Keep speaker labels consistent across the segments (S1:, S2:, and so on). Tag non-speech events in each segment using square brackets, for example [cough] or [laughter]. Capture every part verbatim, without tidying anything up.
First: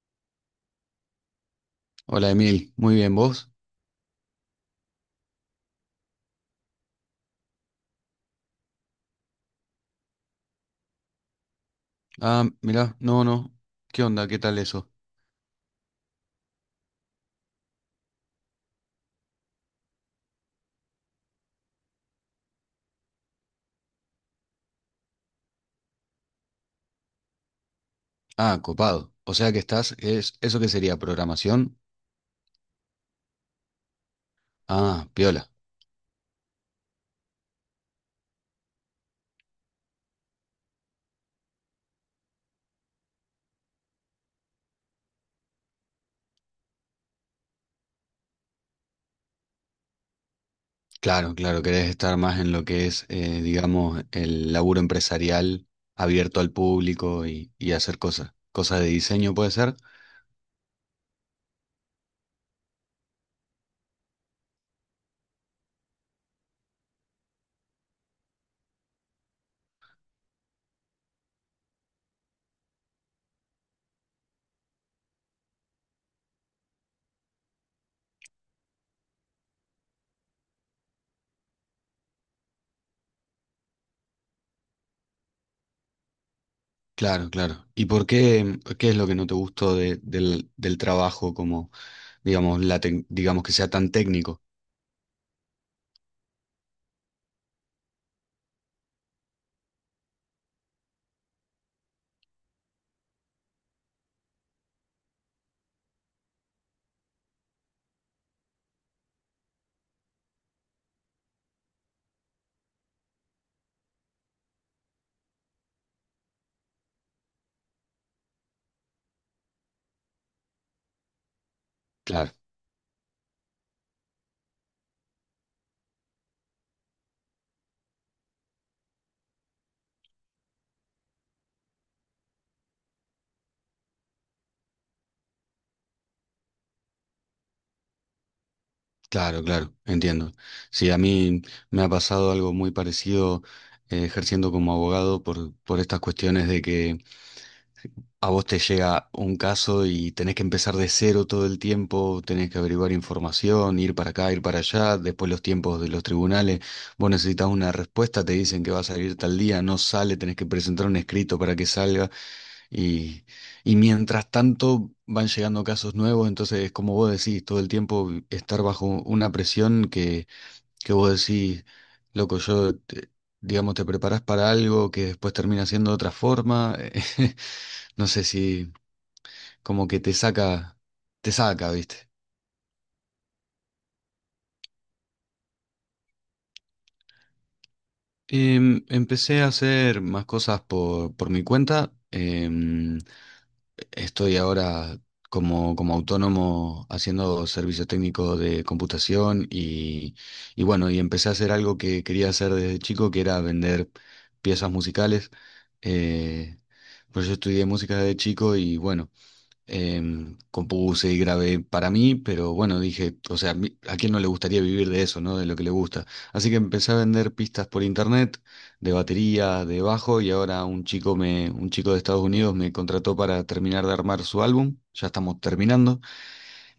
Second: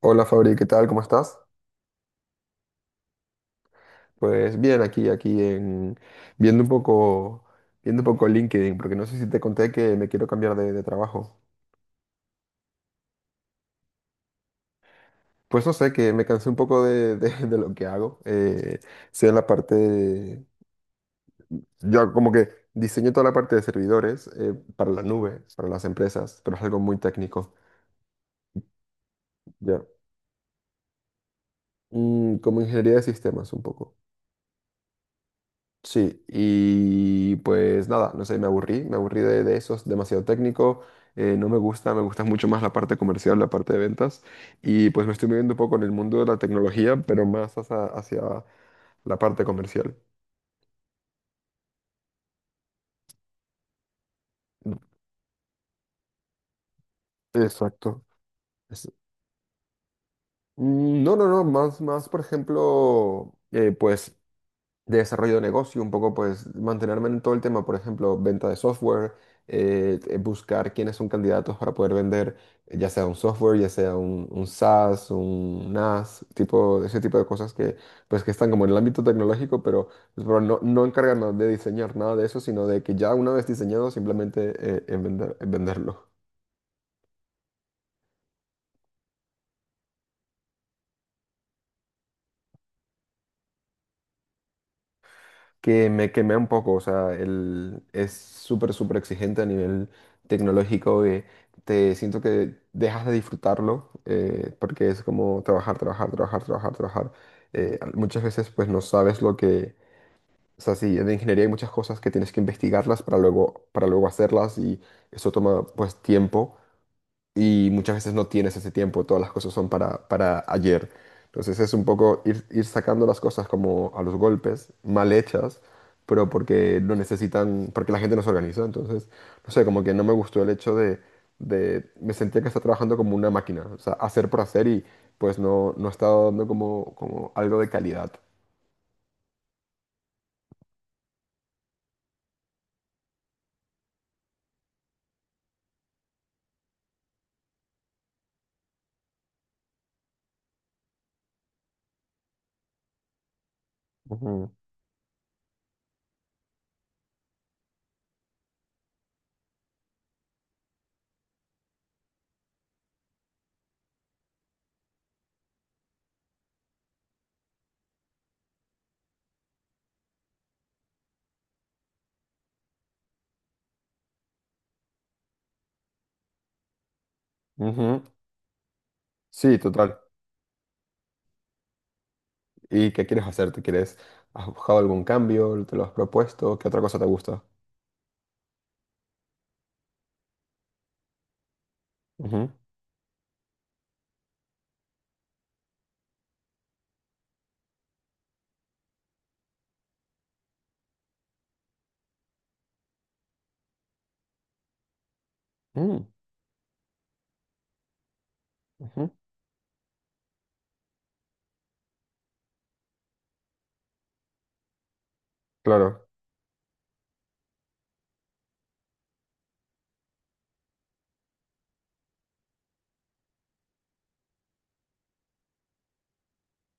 S1: Hola Fabri, ¿qué tal? ¿Cómo estás?
S2: Hola Emil, muy bien, ¿vos?
S1: Pues bien, aquí, aquí en viendo un poco, viendo un poco LinkedIn, porque no sé si te conté que me quiero cambiar de, de trabajo.
S2: Ah, mirá, no, no. ¿Qué onda? ¿Qué tal eso?
S1: Pues no sé, que me cansé un poco de, de- [laughs] de lo que hago. Eh, sea en la parte, de- yo como que diseño toda la parte de servidores eh, para la nube, para las empresas, pero es algo muy técnico.
S2: Ah, copado. O sea que
S1: Ya.
S2: estás, es, ¿eso qué sería? ¿Programación?
S1: Mm, como ingeniería de sistemas un poco.
S2: Ah, piola.
S1: Sí, y pues nada, no sé, me aburrí, me aburrí de, de eso, es demasiado técnico, eh, no me gusta, me gusta mucho más la parte comercial, la parte de ventas, y pues me estoy moviendo un poco en el mundo de la tecnología, pero más hacia, hacia la parte comercial.
S2: Claro, claro, querés estar más en lo que es, eh, digamos, el laburo empresarial abierto al público y, y hacer
S1: Exacto.
S2: cosas. Cosas de
S1: Es-
S2: diseño puede ser.
S1: Mm, no, no, no, más, más, por ejemplo, eh, pues de desarrollo de negocio, un poco pues mantenerme en todo el tema, por ejemplo, venta de software, eh, eh, buscar quiénes son candidatos para poder vender, eh, ya sea un software, ya sea un, un, SaaS, un N A S, tipo, ese tipo de cosas que pues que están como en el ámbito tecnológico, pero, pues, pero no, no encargarnos de diseñar nada de eso, sino de que ya una vez diseñado, simplemente eh, en vender, en venderlo.
S2: Claro, claro. ¿Y por qué, qué es lo que no te gustó de- del, del trabajo como, digamos, la tec- digamos que sea tan técnico?
S1: Que me quemé un poco, o sea, el, es súper, súper exigente a nivel tecnológico, que te siento que dejas de disfrutarlo, eh, porque es como trabajar, trabajar, trabajar, trabajar, trabajar. Eh, al- muchas veces pues no sabes lo que, o sea, sí, en ingeniería hay muchas cosas que tienes que investigarlas para luego, para luego hacerlas y eso toma pues tiempo y muchas veces no tienes ese tiempo, todas las cosas son para, para ayer. Entonces es un poco
S2: Claro.
S1: ir, ir sacando las cosas como a los golpes, mal hechas, pero porque no necesitan, porque la gente no se organiza. Entonces, no sé, como que no me gustó el hecho de, de me sentía que estaba trabajando como una máquina, o sea, hacer por hacer y pues no, no estaba dando como, como algo de calidad.
S2: Claro, claro, entiendo. Sí, a mí me ha pasado algo muy parecido eh, ejerciendo como abogado por, por estas cuestiones de que a vos te llega un caso y tenés que empezar de cero todo el tiempo, tenés que averiguar información, ir para acá, ir
S1: Ujú,
S2: para allá, después los tiempos de los tribunales, vos necesitas una respuesta, te dicen que va a salir tal día, no sale, tenés que presentar un escrito para que salga y, y mientras tanto van llegando casos nuevos, entonces como vos decís, todo el tiempo estar bajo una presión que que vos decís, loco, yo, te- digamos, te preparás para algo que después termina siendo de otra forma. [laughs]
S1: ujú.
S2: No sé si
S1: Sí,
S2: como
S1: total.
S2: que te saca, te saca, ¿viste?
S1: ¿Y qué quieres hacer? ¿Te quieres, has buscado algún cambio? ¿Te lo has propuesto? ¿Qué otra cosa te gusta?
S2: Em, empecé a hacer más cosas por, por mi cuenta.
S1: Ujú.
S2: Em, Estoy ahora como, como autónomo haciendo servicio técnico de computación y, y bueno, y empecé a hacer algo que quería hacer desde chico, que era vender piezas musicales.
S1: Mm.
S2: Eh, pues yo estudié música desde chico y bueno,
S1: Ujú,
S2: em, compuse y grabé para mí, pero bueno, dije, o sea, mi- ¿a quién no le gustaría vivir de eso, ¿no? De lo que le gusta.
S1: claro.
S2: Así que empecé a vender pistas por internet, de batería, de bajo, y ahora un chico me, un chico de Estados Unidos me contrató para terminar de armar su álbum. Ya estamos terminando.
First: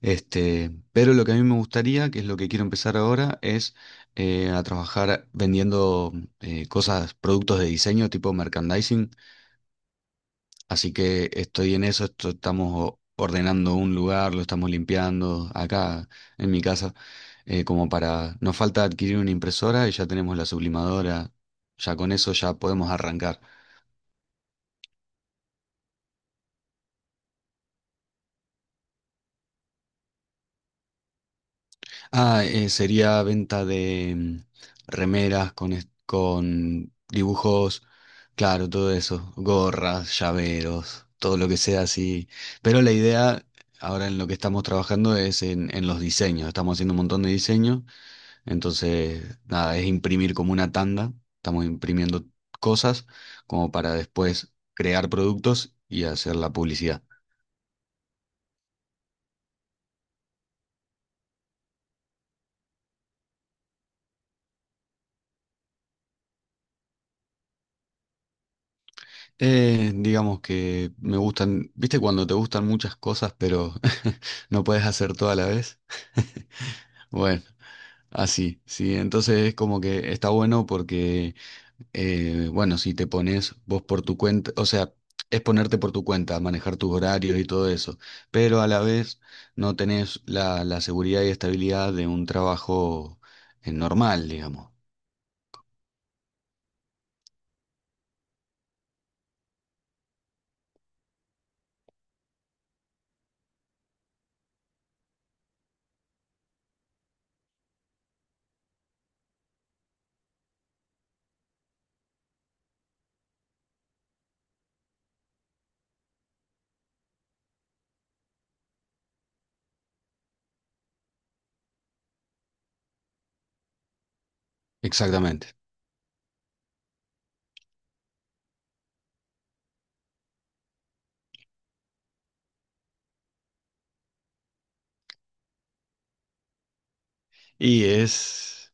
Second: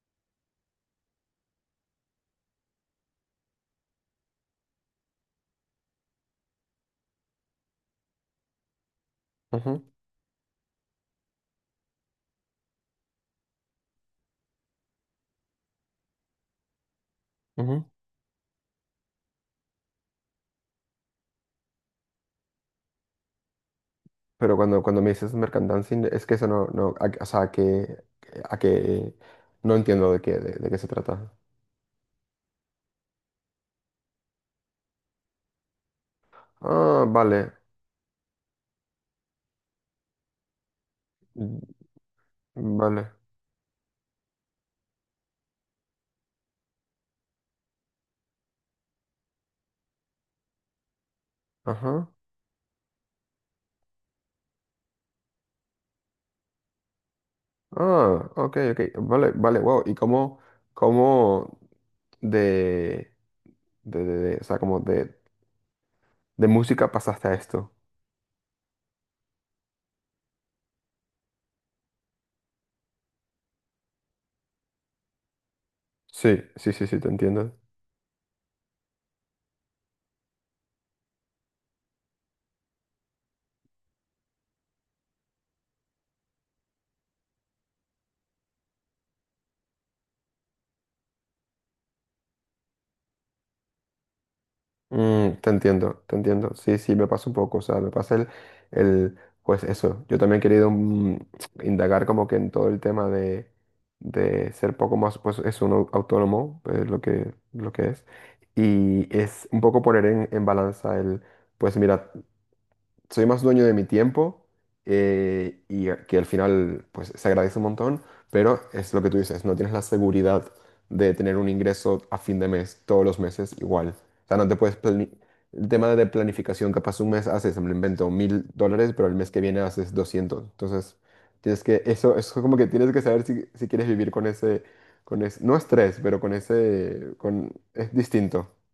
S2: Este, pero lo que a mí me gustaría, que es lo que quiero empezar ahora, es eh, a trabajar vendiendo eh, cosas, productos de diseño tipo merchandising.
S1: Ujú,
S2: Así que estoy en eso, esto- estamos o- ordenando un lugar, lo estamos limpiando acá en mi casa, eh,
S1: ujú.
S2: como para... Nos falta adquirir una impresora y ya tenemos la sublimadora, ya con eso ya podemos arrancar.
S1: Pero cuando, cuando me dices mercant es que eso no, no, a- o sea, que, a que no entiendo de qué, de, de qué se trata.
S2: Ah, eh, sería venta de mm, remeras con, est- con
S1: Ah, vale,
S2: dibujos, claro, todo eso, gorras, llaveros, todo lo que
S1: mm,
S2: sea así. Pero la
S1: vale,
S2: idea ahora en lo que estamos trabajando es en, en los diseños, estamos haciendo un montón de diseños. Entonces, nada, es imprimir como una tanda. Estamos
S1: ajá.
S2: imprimiendo cosas como para después crear productos y hacer la publicidad.
S1: Ah, ok, ok, vale, vale, wow. ¿Y cómo, cómo de, de, de- de- o sea, como de, de música pasaste a esto?
S2: Eh, digamos que me gustan, viste cuando te gustan muchas cosas, pero [laughs] no puedes hacer todo a la vez.
S1: Sí,
S2: [laughs]
S1: sí, sí, sí, te
S2: Bueno,
S1: entiendo.
S2: así, sí. Entonces es como que está bueno porque Eh, bueno, si te pones vos por tu cuenta, o sea, es ponerte por tu cuenta, manejar tus horarios y todo eso, pero a la vez no tenés la, la seguridad y estabilidad de un trabajo eh, normal, digamos.
S1: Mm, te entiendo, te entiendo. Sí, sí, me pasa un poco. O sea, me pasa el, el, pues eso. Yo también he querido mm, [tsk] indagar como que en todo el tema de, de ser poco más, pues es un au- autónomo, pues, lo que, lo que es. Y es un poco poner en, en balanza el, pues mira, soy más dueño de mi tiempo eh, y a- que al final pues se agradece un montón, pero es lo que tú dices, no tienes la seguridad de tener un ingreso a fin de mes, todos los meses igual. O sea, no te puedes plani-
S2: Exactamente.
S1: el tema de planificación, capaz un mes haces, me lo invento, mil dólares, pero el mes que viene haces doscientos. Entonces, tienes que, eso, eso como que tienes que saber si, si quieres vivir con ese, con ese, no estrés, pero con ese, con,
S2: Y
S1: es distinto.
S2: es,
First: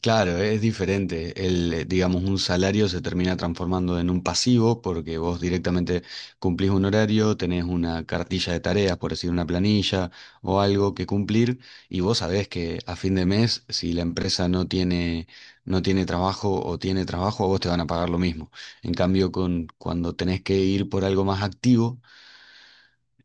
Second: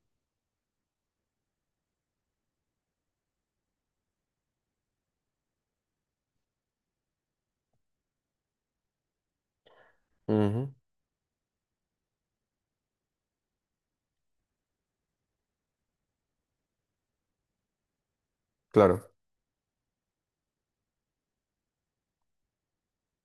S2: claro, es diferente. El, eh, digamos, un salario se termina transformando en un pasivo porque vos directamente cumplís un horario, tenés una cartilla de tareas, por decir una planilla o
S1: Ujú,
S2: algo que cumplir, y vos sabés que a fin de mes, si la empresa no tiene, no tiene trabajo o tiene trabajo, a vos te van a pagar lo mismo. En
S1: claro.
S2: cambio, con, cuando tenés que ir por algo más activo,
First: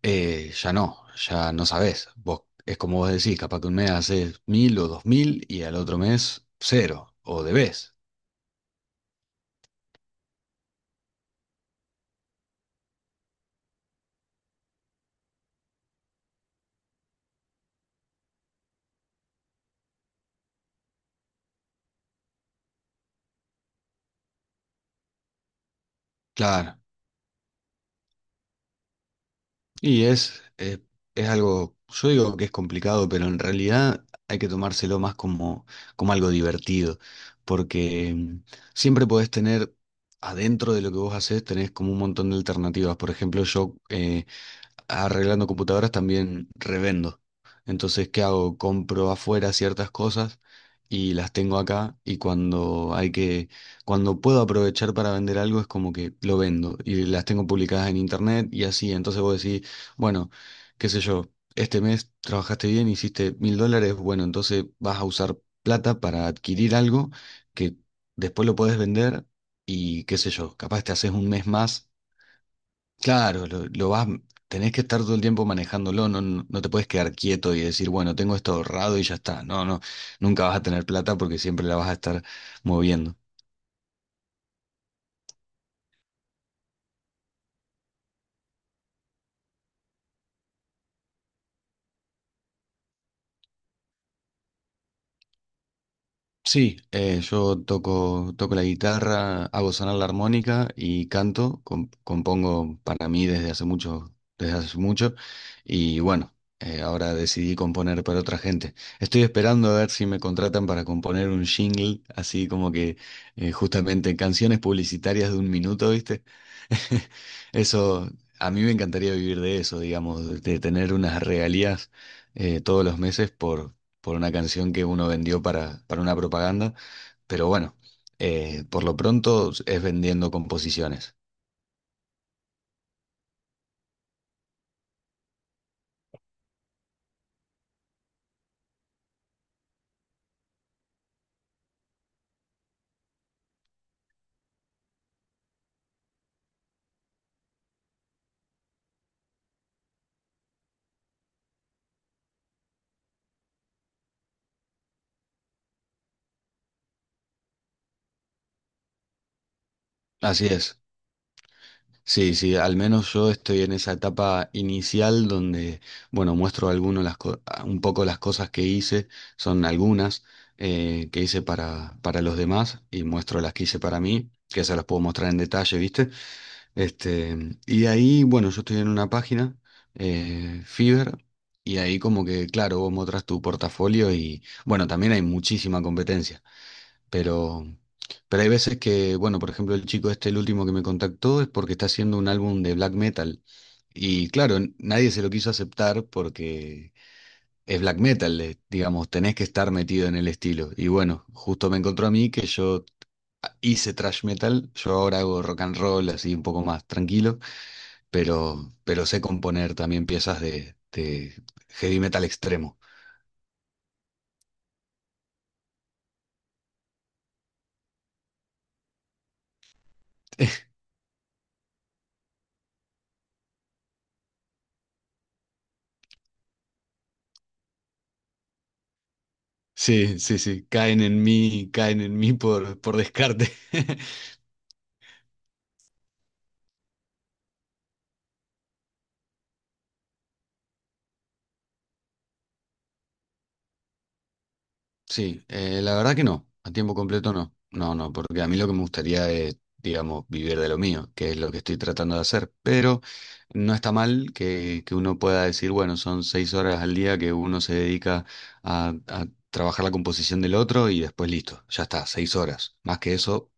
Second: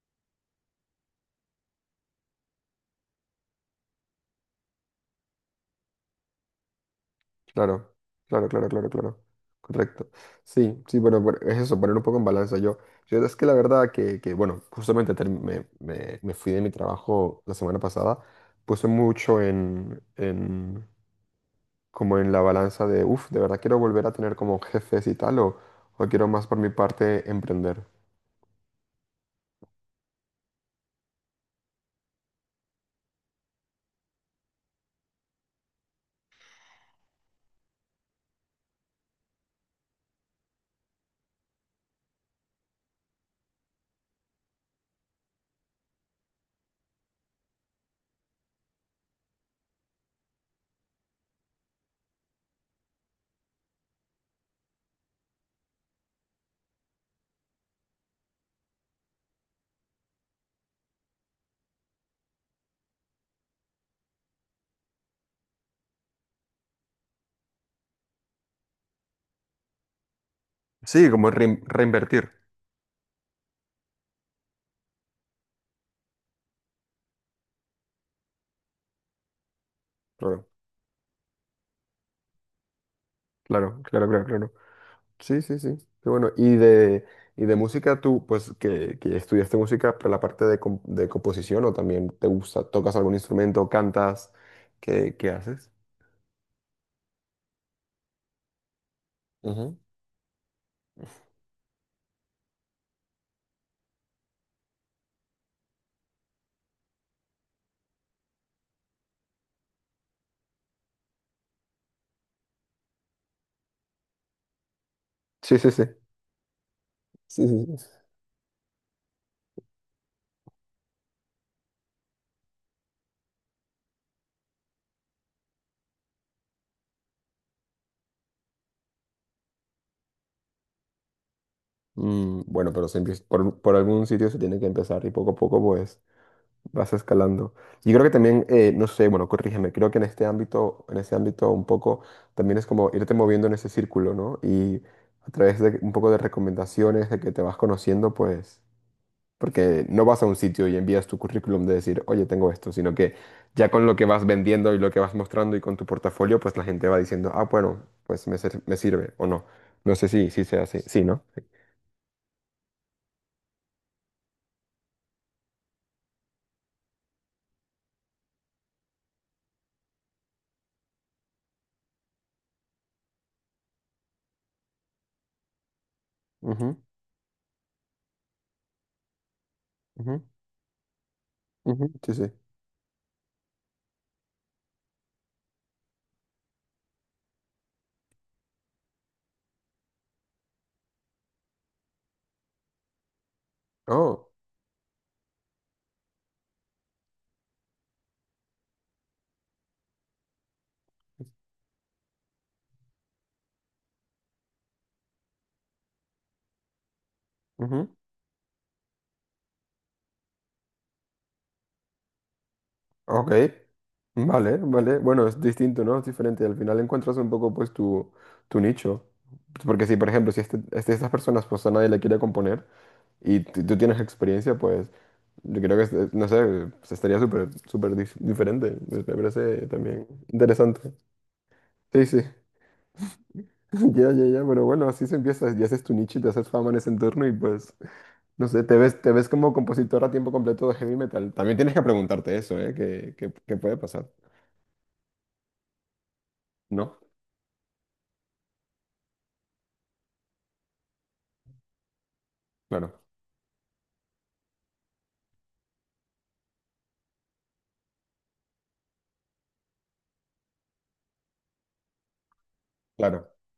S2: eh, ya no, ya no sabés. Vos, es como vos decís, capaz que un mes haces mil o dos mil y al otro mes cero, o
S1: Claro,
S2: debés.
S1: claro, claro, claro, claro. Correcto. Sí, sí, bueno, por- es eso, poner un poco en balanza. Yo, yo es que la verdad que, que, bueno, justamente term- me, me- me fui de mi trabajo la semana pasada, puse mucho en, en- como en la balanza de, uff, de verdad quiero volver a tener como jefes y tal, o, o quiero más por mi
S2: Claro.
S1: parte emprender.
S2: Y es, eh, es algo, yo digo que es complicado, pero en realidad hay que tomárselo más como, como algo divertido, porque mm, siempre podés tener, adentro de lo que vos hacés, tenés como un montón de alternativas. Por ejemplo, yo eh, arreglando computadoras también revendo. Entonces, ¿qué hago? Compro afuera ciertas cosas y las tengo acá y cuando hay que, cuando puedo aprovechar para vender algo es como que lo vendo y las tengo publicadas en internet y así. Entonces vos decís, bueno, qué sé yo, este mes trabajaste bien, hiciste mil dólares, bueno, entonces vas a usar plata para adquirir algo que después lo podés vender y qué sé yo, capaz te
S1: Sí,
S2: haces un
S1: como
S2: mes
S1: rein-
S2: más.
S1: reinvertir.
S2: Claro, lo, lo vas, tenés que estar todo el tiempo manejándolo, no, no, no te puedes quedar quieto y decir, bueno, tengo esto ahorrado y ya está. No, no,
S1: Claro,
S2: nunca vas a tener plata porque siempre la vas a estar moviendo.
S1: claro, claro, claro, claro. Sí, sí, sí. Qué bueno. Y de, y de música, tú, pues, que, que estudiaste música, pero la parte de, com- de composición, o también te gusta, tocas algún instrumento, cantas, ¿qué, qué haces?
S2: Sí, eh, yo toco, toco la guitarra, hago
S1: Ujú.
S2: sonar la armónica y canto, com- compongo para mí desde hace mucho, desde hace mucho, y bueno, eh, ahora decidí componer para otra gente. Estoy esperando a ver si me contratan para componer un jingle, así como que eh, justamente canciones publicitarias de un
S1: Sí, sí, sí.
S2: minuto, ¿viste? [laughs]
S1: Sí, sí, sí.
S2: Eso, a mí me encantaría vivir de eso, digamos, de tener unas regalías eh, todos los meses por una canción que uno vendió para, para una propaganda, pero bueno, eh, por lo pronto es vendiendo composiciones.
S1: Mm, bueno, pero se empieza- por, por algún sitio se tiene que empezar y poco a poco, pues, vas escalando. Y creo que también, eh, no sé, bueno, corrígeme, creo que en este ámbito, en ese ámbito un poco, también es como irte moviendo en ese círculo, ¿no? Y a través de un poco de recomendaciones, de que te vas conociendo, pues. Porque no vas a un sitio y envías tu currículum de decir, oye, tengo esto, sino que ya con lo que vas vendiendo y lo que vas mostrando y con tu portafolio, pues la gente va diciendo, ah, bueno, pues me, sir- me sirve o no. No sé si, si
S2: Así
S1: sea
S2: es.
S1: así. Sí, ¿no? Sí,
S2: Sí, sí, al menos yo estoy en esa etapa inicial donde, bueno, muestro algunos las co- ah, un poco las cosas que hice, son algunas eh, que hice para, para los demás y muestro las que hice para mí, que se las puedo mostrar en detalle, ¿viste?
S1: ujú,
S2: Este, y ahí, bueno, yo estoy en una página,
S1: ujú,
S2: eh, Fiverr, y
S1: ujú,
S2: ahí
S1: sí.
S2: como
S1: Sí.
S2: que, claro, vos mostras tu portafolio y, bueno, también hay muchísima competencia, pero, pero hay veces que, bueno, por ejemplo, el chico este, el último que me contactó, es porque está haciendo un álbum de black metal.
S1: Oh,
S2: Y claro, n- nadie se lo quiso aceptar porque es black metal, eh, digamos, tenés que estar metido en el estilo. Y bueno, justo me encontró a mí que yo hice thrash metal, yo ahora hago rock and roll así un poco más tranquilo
S1: ujú,
S2: pero, pero sé componer también piezas de, de heavy metal extremo.
S1: ok. Vale, vale. Bueno, es distinto, ¿no? Es diferente. Al final encuentras un poco, pues, tu, tu nicho. Porque si, por ejemplo, si este, este- estas personas, pues a nadie le quiere componer y tú tú tienes experiencia, pues... Yo creo que, este- no sé, pues, estaría súper, súper dif- diferente. Me me parece también
S2: Sí, sí, sí,
S1: interesante.
S2: caen en mí, caen
S1: Sí,
S2: en
S1: sí.
S2: mí por, por descarte.
S1: [laughs]
S2: [laughs]
S1: Ya, ya, ya, pero bueno, así se empieza. Ya haces tu nicho y te haces fama en ese entorno y pues, no sé, te ves, te ves como compositor a tiempo completo de heavy metal. También tienes que preguntarte eso, ¿eh? ¿Qué, qué- qué puede pasar?
S2: Sí, eh, la verdad que no, a tiempo
S1: ¿No?
S2: completo no. No, no, porque a mí lo que me gustaría es, digamos, vivir de lo mío, que es lo que estoy tratando de hacer. Pero
S1: Claro,
S2: no está mal que, que uno pueda decir, bueno, son seis horas al día que uno se dedica a, a trabajar la composición del otro y después listo, ya está, seis horas. Más que
S1: claro.
S2: eso,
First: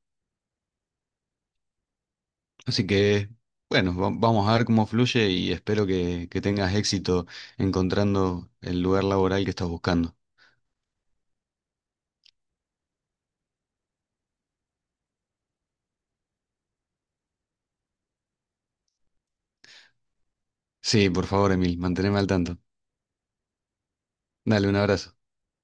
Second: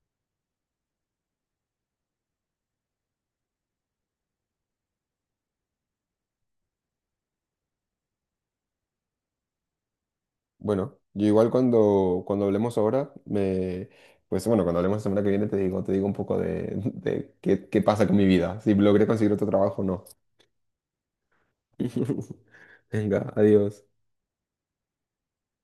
S2: así que, bueno, va- vamos a ver cómo fluye y espero que, que tengas éxito encontrando el lugar laboral que estás buscando.
S1: Bueno, yo igual cuando, cuando hablemos ahora, me... Pues bueno, cuando hablemos la semana que viene te digo, te digo, un poco de, de qué, qué pasa con mi vida, si logré conseguir otro trabajo o no.
S2: Sí, por favor, Emil, manteneme al
S1: [laughs]
S2: tanto.
S1: Venga, adiós.
S2: Dale, un abrazo.